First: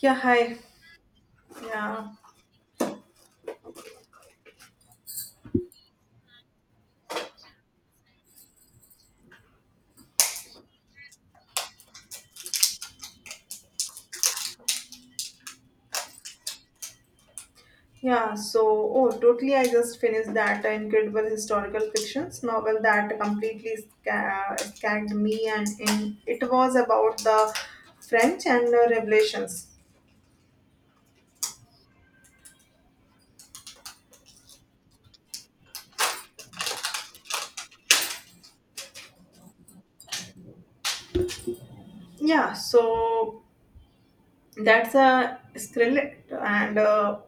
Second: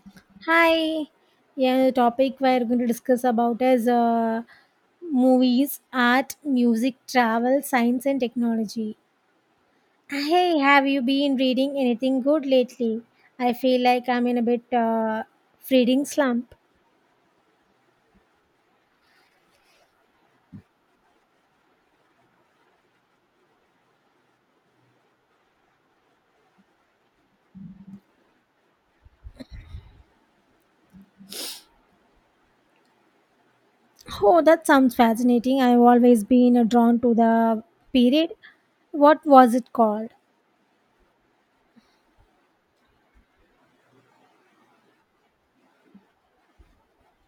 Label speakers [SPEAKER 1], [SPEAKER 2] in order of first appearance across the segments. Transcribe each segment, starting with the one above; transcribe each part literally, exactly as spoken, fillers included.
[SPEAKER 1] Yeah, hi.
[SPEAKER 2] Hi. Yeah, the
[SPEAKER 1] Yeah,
[SPEAKER 2] topic we're going to discuss about is uh, movies, art, music, travel, science, and technology. Hey, have you been reading anything good lately? I feel like I'm in a bit uh, reading slump.
[SPEAKER 1] yeah. So, oh, totally. I just finished that incredible historical fictions novel that completely sca- scared me, and in, it was about the French and uh, Revelations.
[SPEAKER 2] Oh, that sounds fascinating. I've always been uh, drawn to the period. What was it called?
[SPEAKER 1] Yeah, so that's a Skrillet and uh,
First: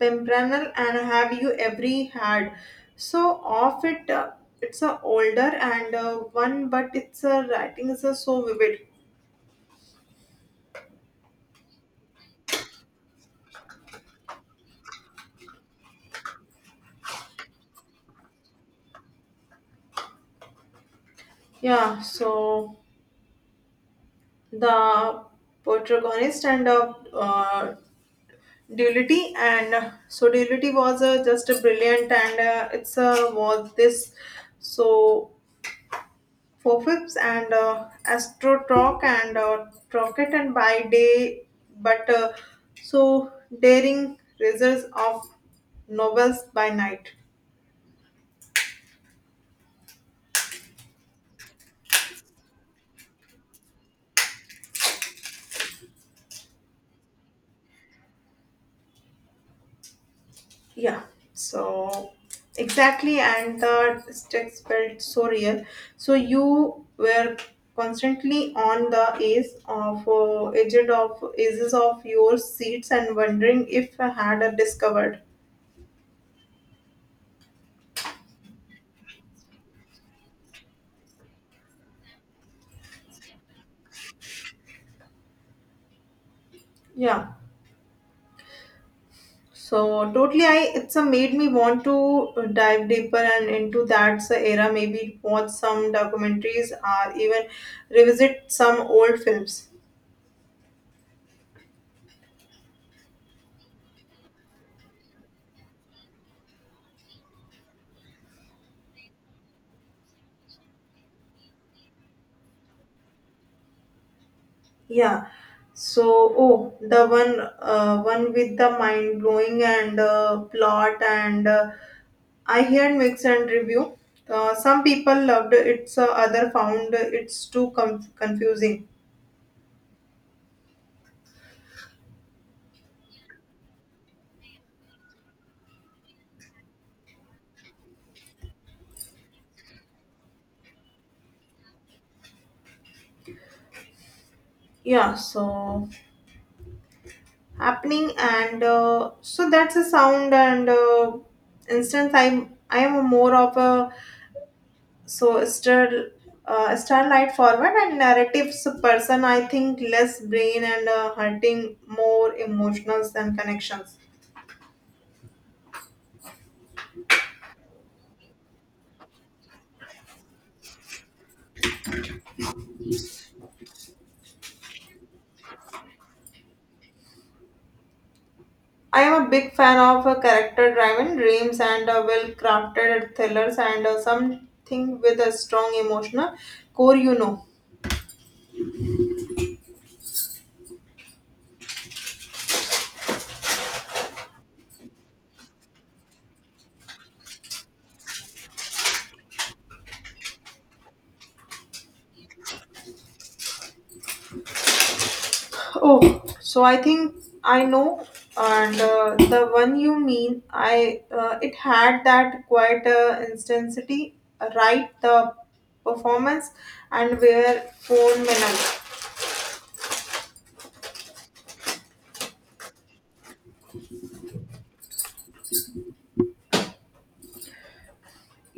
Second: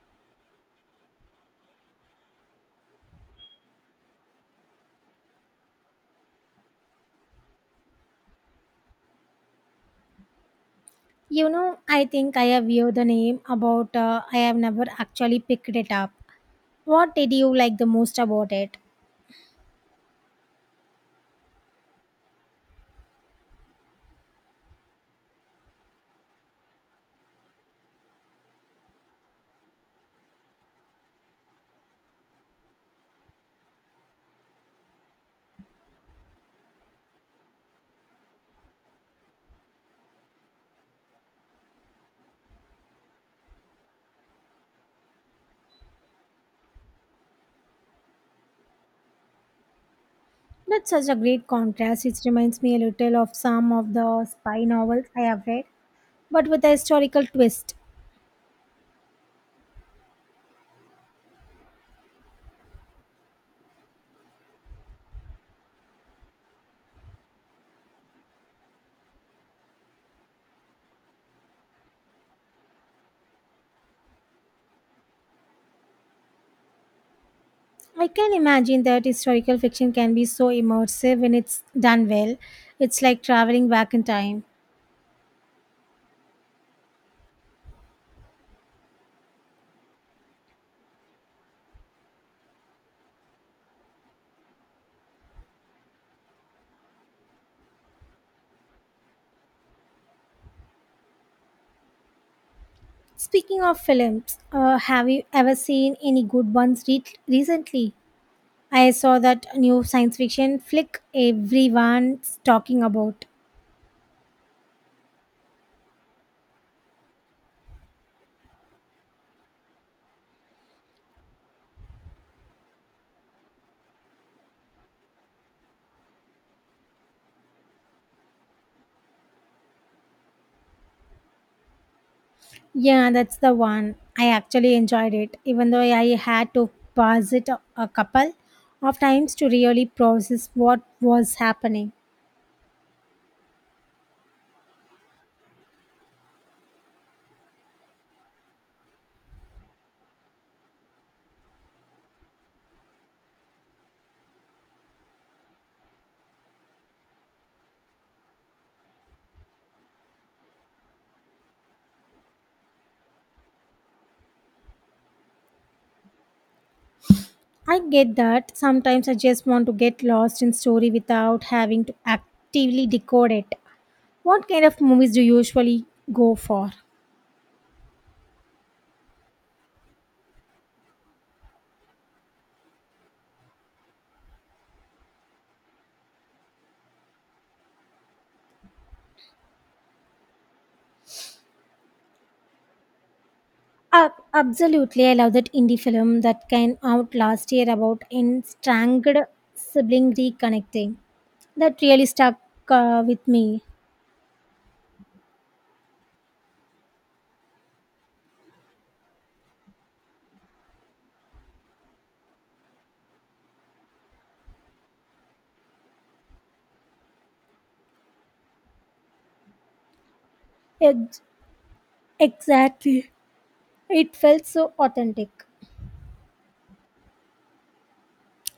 [SPEAKER 1] Pimpernel, and have you every had? So, of it, uh, it's a older and uh, one, but it's a writing is uh, so vivid.
[SPEAKER 2] You know, I think I have heard the name about. Uh, I have never actually picked it up. What did you like the most about it?
[SPEAKER 1] Yeah, so, the protagonist and uh, uh, duality and uh, so duality was uh, just a brilliant and uh, it's uh, was this so four fifths and uh, astro talk and uh, rocket and by day but uh, so daring results of novels by night.
[SPEAKER 2] That's such a great contrast. It reminds me a little of some of the spy novels I have read, but with a historical twist.
[SPEAKER 1] Yeah, so exactly, and the stakes felt so real. So you were constantly on the edge of uh, edge of edges of your seats and wondering if I had a discovered.
[SPEAKER 2] I can imagine that historical fiction can be so immersive when it's done well. It's like traveling back in time.
[SPEAKER 1] Yeah, so totally, I it's a made me want to dive deeper and into that era. Maybe watch some documentaries or even revisit some old films.
[SPEAKER 2] Speaking of films, uh, have you ever seen any good ones re- recently? I saw that new science fiction flick everyone's talking about.
[SPEAKER 1] Yeah. So, oh, the one, uh, one with the mind blowing and uh, plot, and uh, I heard mix and review. Uh, some people loved it, so other found it's too com- confusing.
[SPEAKER 2] Yeah, that's the one. I actually enjoyed it, even though I had to pause it a, a couple of times to really process what was happening.
[SPEAKER 1] Yeah. So happening, and uh, so that's a sound and uh, instance. I'm I am more of a so still uh, starlight forward and narratives person. I think less brain and uh, hunting more emotions than connections.
[SPEAKER 2] I get that. Sometimes I just want to get lost in story without having to actively decode it. What kind of movies do you usually go for?
[SPEAKER 1] I am a big fan of uh, character driven dreams and uh, well crafted thrillers and uh, something with a strong emotional core you know
[SPEAKER 2] Uh, absolutely, I love that indie film that came out last year about estranged sibling reconnecting. That really stuck uh, with me.
[SPEAKER 1] Oh, so I think I know, and uh, the one you mean, I uh, it had that quite uh, intensity, right? The performance and where phone minutes.
[SPEAKER 2] It. Exactly. It felt so authentic.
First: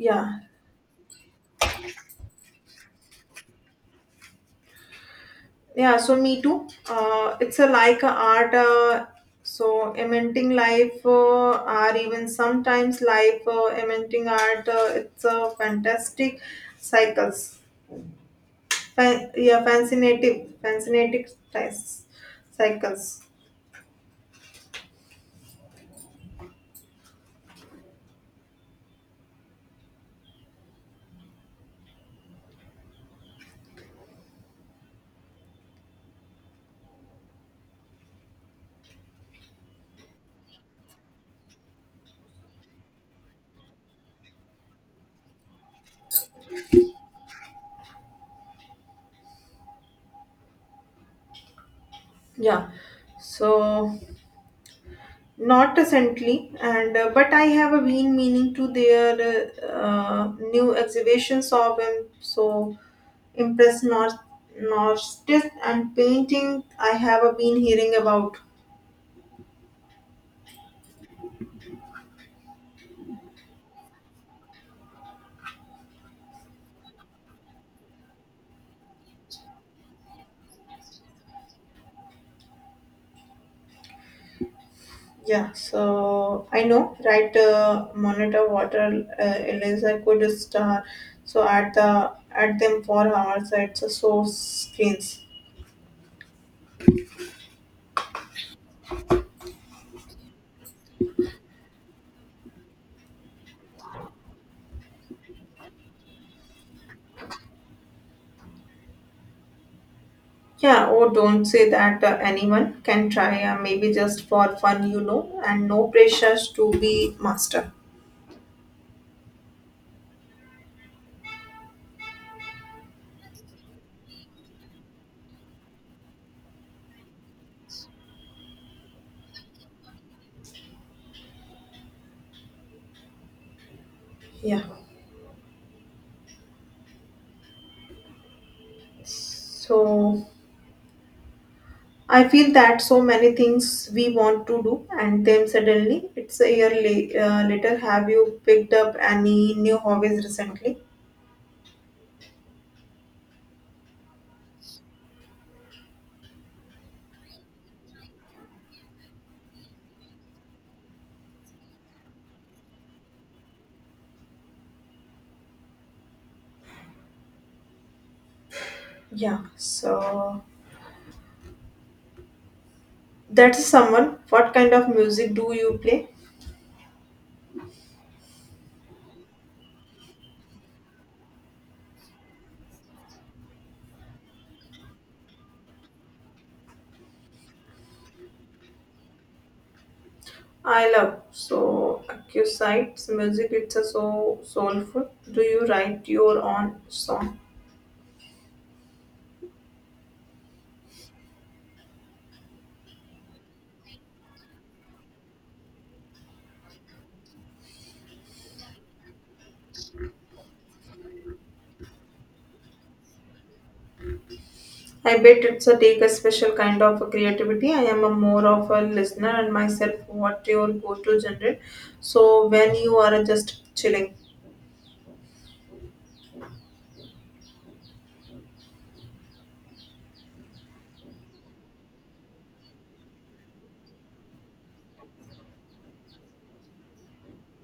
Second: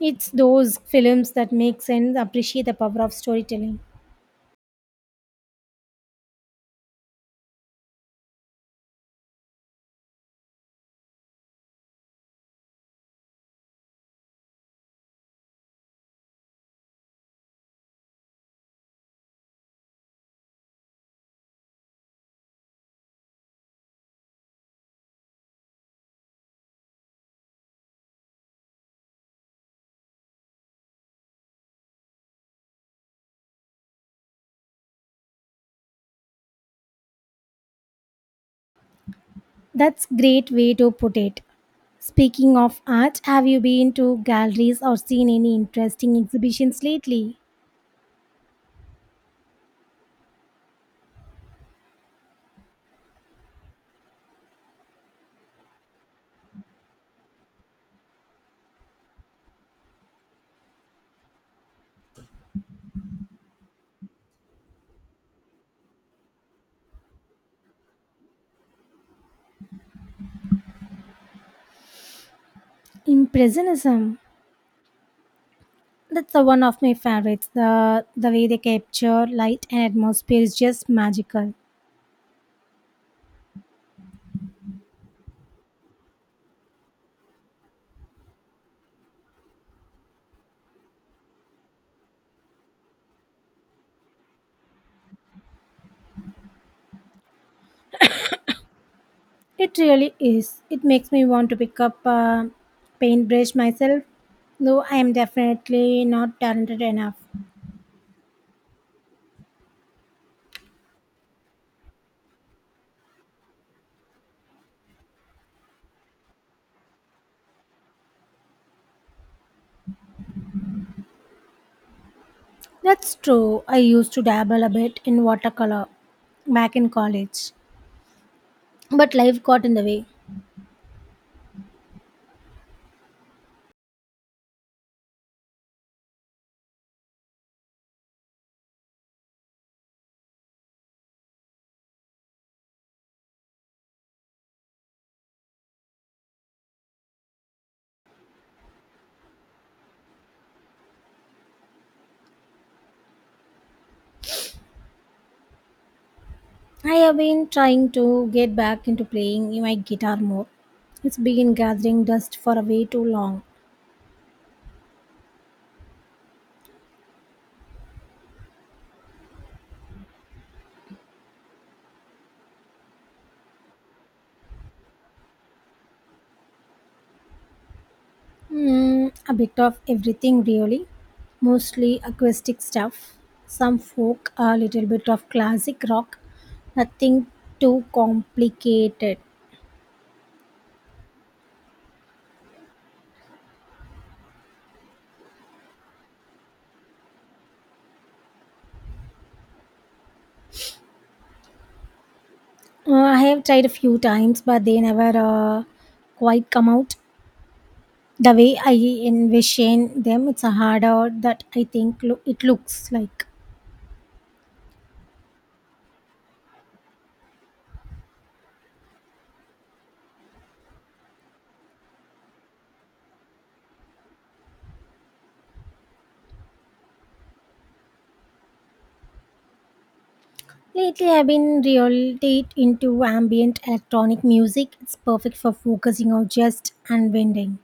[SPEAKER 2] It's those films that make sense appreciate the power of storytelling.
[SPEAKER 1] yeah. So me too. Uh, it's a like a art. Uh, so eminting life uh, or even sometimes life uh, eminting art. Uh, it's a fantastic cycles. Fa- yeah, fascinating, fascinating ties, cycles.
[SPEAKER 2] That's great way to put it. Speaking of art, have you been to galleries or seen any interesting exhibitions lately?
[SPEAKER 1] Yeah, so not recently, and uh, but I have a been meaning to their uh, uh, new exhibitions of them. So impressed, not artist and painting. I have a been hearing about.
[SPEAKER 2] Impressionism. That's the one of my favorites. The the way they capture light and atmosphere is just magical.
[SPEAKER 1] Yeah, so I know, right? Uh, monitor water uh, laser could star so at the at them for hours at the source screens.
[SPEAKER 2] It really is. It makes me want to pick up a paintbrush myself, though I am definitely not talented enough.
[SPEAKER 1] Yeah, oh, don't say that uh, anyone can try. Uh, maybe just for fun, you know, and no pressures to be master.
[SPEAKER 2] That's true. I used to dabble a bit in watercolor back in college, but life got in the way.
[SPEAKER 1] Yeah. So I feel that so many things we want to do, and then suddenly it's a year la- uh, later. Have you picked up any new hobbies recently?
[SPEAKER 2] I have been trying to get back into playing my guitar more. It's been gathering dust for way too long.
[SPEAKER 1] Yeah, so that's someone. What kind of music do you play?
[SPEAKER 2] Hmm, a bit of everything, really. Mostly acoustic stuff, some folk, a little bit of classic rock, nothing too complicated.
[SPEAKER 1] I love so acoustic music. It's a so soulful. Do you write your own song?
[SPEAKER 2] Uh, I have tried a few times, but they never uh, quite come out. The way I envision them, it's a harder that I think lo- it looks like.
[SPEAKER 1] I bet it's a take a special kind of a creativity. I am a more of a listener and myself. What your go-to genre? So when you are just chilling.
[SPEAKER 2] Lately, I've been really into ambient electronic music. It's perfect for focusing or just unwinding.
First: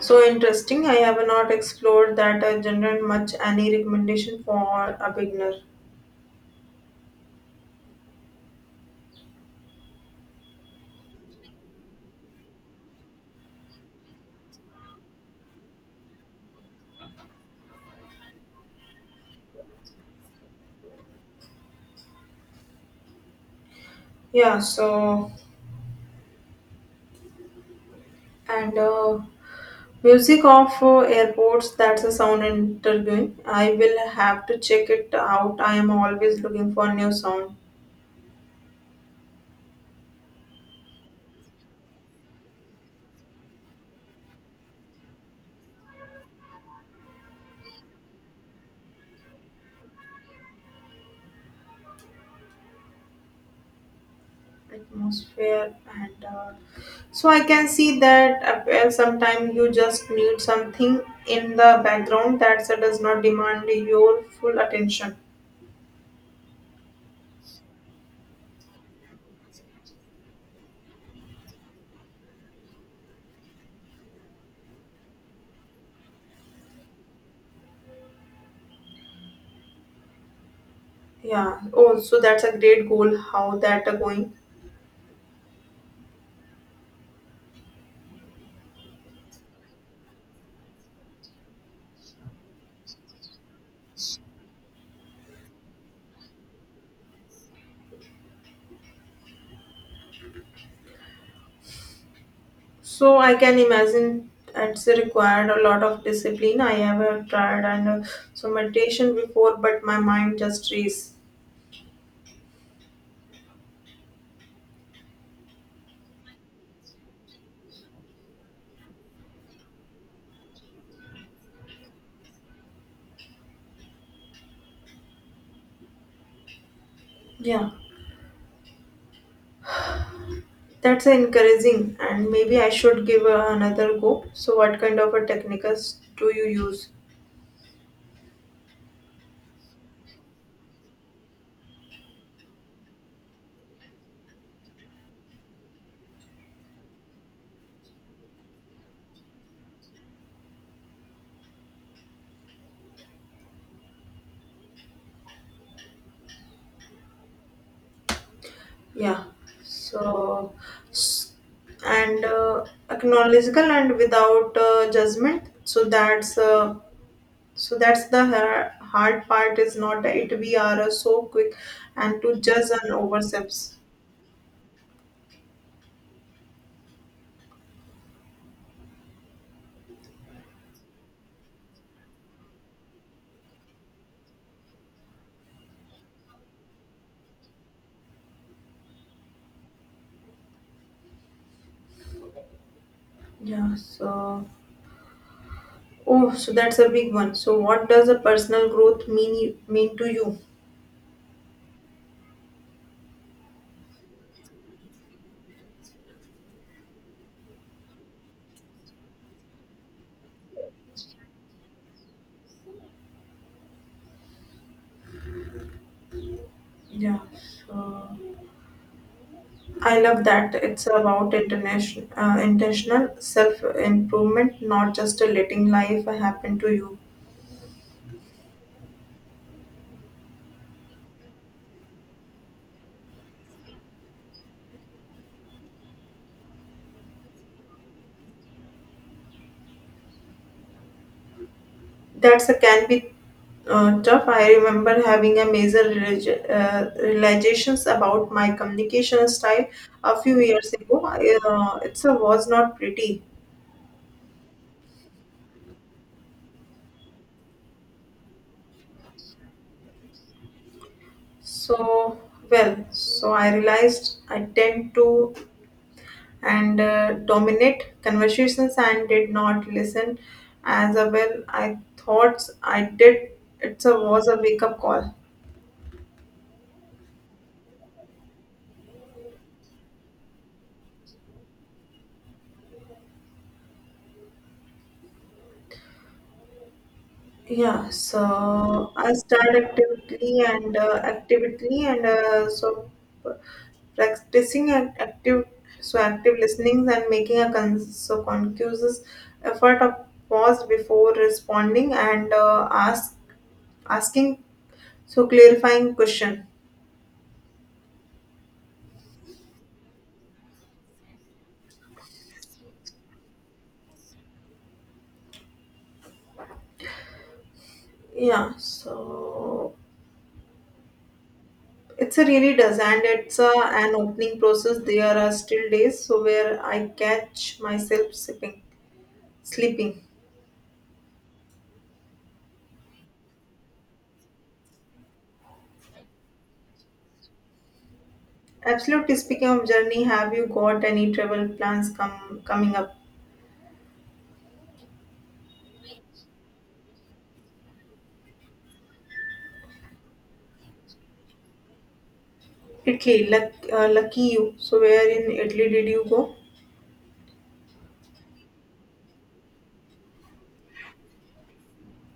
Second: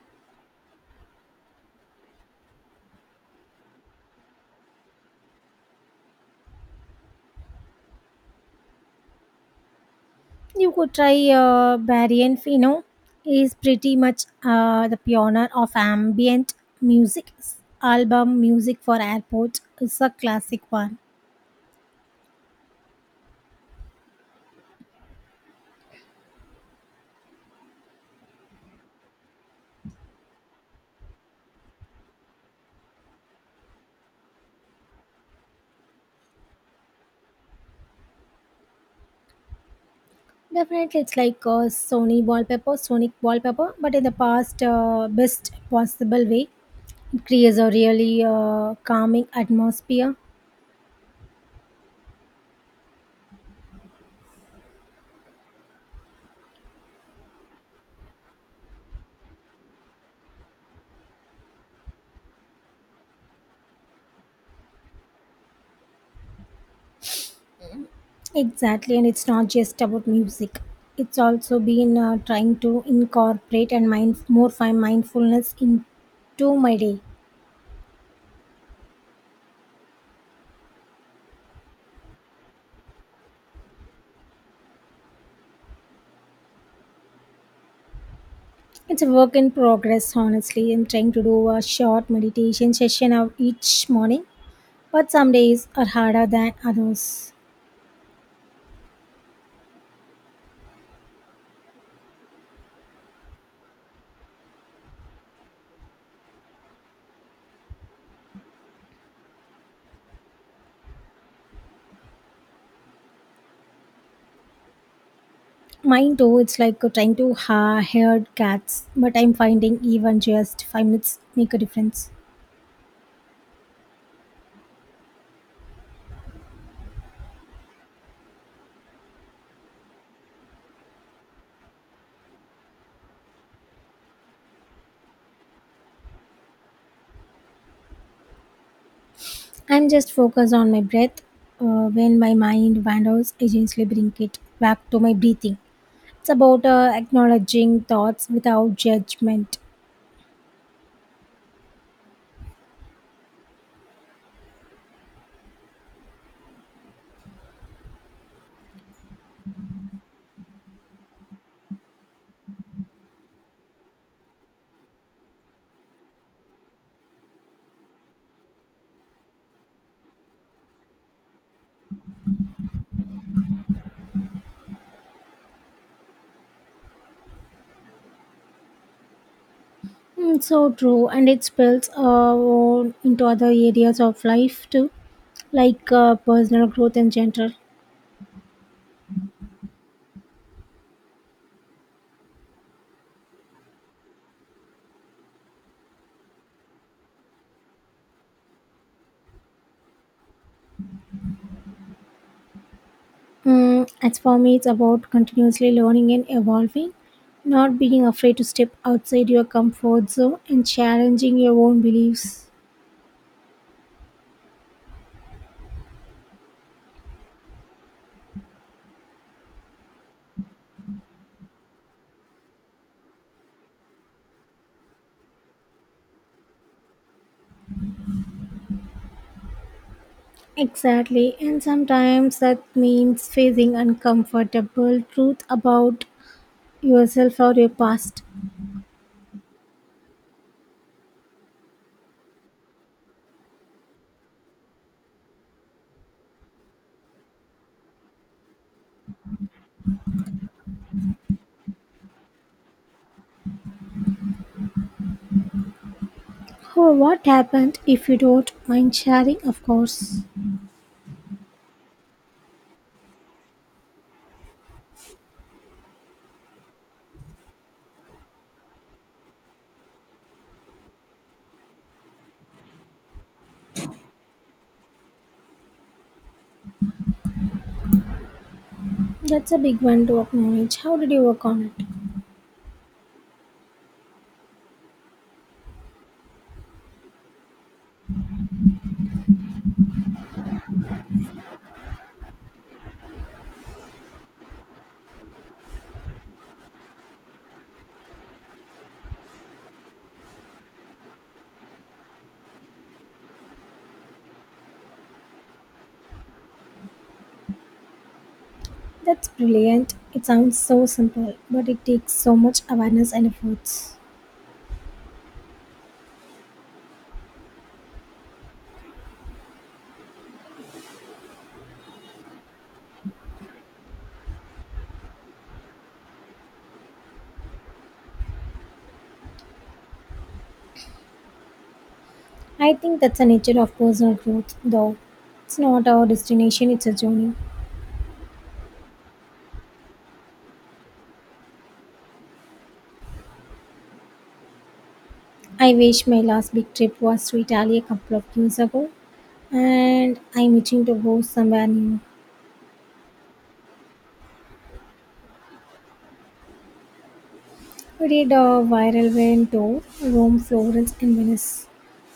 [SPEAKER 1] So interesting. I have not explored that uh, genre much. Any recommendation for a beginner?
[SPEAKER 2] You could try uh, Barian Fino. Is pretty much uh, the pioneer of ambient music. His Album music for airport is a classic one.
[SPEAKER 1] Yeah, so and uh, Music of uh, airports, that's a sound interviewing. I will have to check it out. I am always looking for new sound
[SPEAKER 2] Definitely, it's like a Sony wallpaper, Sonic wallpaper, but in the past, uh, best possible way. It creates a really uh, calming atmosphere.
[SPEAKER 1] atmosphere and uh, so I can see that uh, well, sometimes you just need something in the background that does not demand your full attention.
[SPEAKER 2] Exactly, and it's not just about music. It's also been uh, trying to incorporate and mind more fine mindfulness into my day.
[SPEAKER 1] Yeah. Oh, so that's a great goal. How that are going?
[SPEAKER 2] It's a work in progress, honestly. I'm trying to do a short meditation session of each morning, but some days are harder than others.
[SPEAKER 1] So I can imagine it's required a lot of discipline. I have tried and uh, some meditation before, but my mind just race.
[SPEAKER 2] Mine too. It's like trying to ha- herd cats, but I'm finding even just five minutes make a difference.
[SPEAKER 1] Yeah, that's encouraging, and maybe I should give uh, another go. So what kind of a techniques do you use?
[SPEAKER 2] I'm just focused on my breath. Uh, when my mind wanders, I gently bring it back to my breathing. It's about uh, acknowledging thoughts without judgment.
[SPEAKER 1] Yeah, so s- and uh, acknowledgeable and without uh, judgment. So that's uh, so that's the har- hard part is not it. We are uh, so quick and to judge and oversteps.
[SPEAKER 2] Mm, so true, and it spills uh, on into other areas of life too, like uh, personal growth in general.
[SPEAKER 1] Yeah, so, oh, so that's a big one. So what does a personal growth mean mean to you?
[SPEAKER 2] Mm, as for me, it's about continuously learning and evolving, not being afraid to step outside your comfort zone and challenging your own beliefs.
[SPEAKER 1] Yeah, so I love that it's about international uh, intentional self improvement, not just uh, letting life happen to you.
[SPEAKER 2] Exactly, and sometimes that means facing uncomfortable truth about yourself or your past.
[SPEAKER 1] That's a can be uh, tough. I remember having a major reali- uh, realizations about my communication style a few years ago. I, Uh, it's a was not pretty.
[SPEAKER 2] Oh, what happened if you don't mind sharing, of course.
[SPEAKER 1] So well, so I realized I tend to and uh, dominate conversations and did not listen as well. I thought I did. It's a was a wake up call.
[SPEAKER 2] That's a big one to acknowledge. How did you work on it?
[SPEAKER 1] Yeah, so I start actively and uh, actively and uh, so practicing and active so active listening and making a con- so conscious effort of pause before responding and uh, ask asking so clarifying question.
[SPEAKER 2] That's brilliant. It sounds so simple, but it takes so much awareness and efforts.
[SPEAKER 1] Yeah, so it's a really does and it's a, an opening process. There are still days so where I catch myself sipping, sleeping.
[SPEAKER 2] I think that's the nature of personal growth, though. It's not our destination, it's a journey.
[SPEAKER 1] Absolutely. Speaking of journey, have you got any travel plans come coming up?
[SPEAKER 2] I wish my last big trip was to Italy a couple of years ago, and I'm itching to go somewhere new.
[SPEAKER 1] Italy, luck, uh, lucky you. So where in Italy did you go?
[SPEAKER 2] We did a viral van tour, Rome, Florence, and Venice.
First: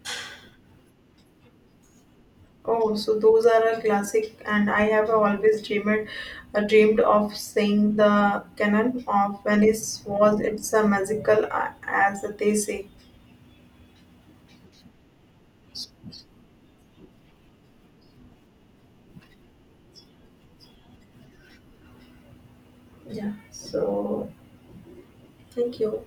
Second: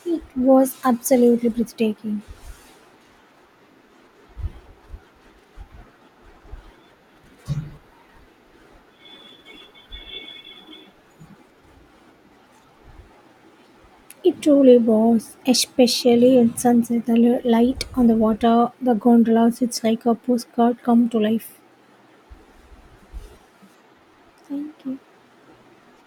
[SPEAKER 2] It was absolutely breathtaking.
[SPEAKER 1] Oh, so those are a classic, and I have always dreamed, uh, dreamed of seeing the canal of Venice. Was it's a magical, uh, as they say.
[SPEAKER 2] It truly was, especially at sunset. The li- light on the water, the gondolas, it's like a postcard come to life.
[SPEAKER 1] Yeah. So
[SPEAKER 2] Thank you.
[SPEAKER 1] thank you.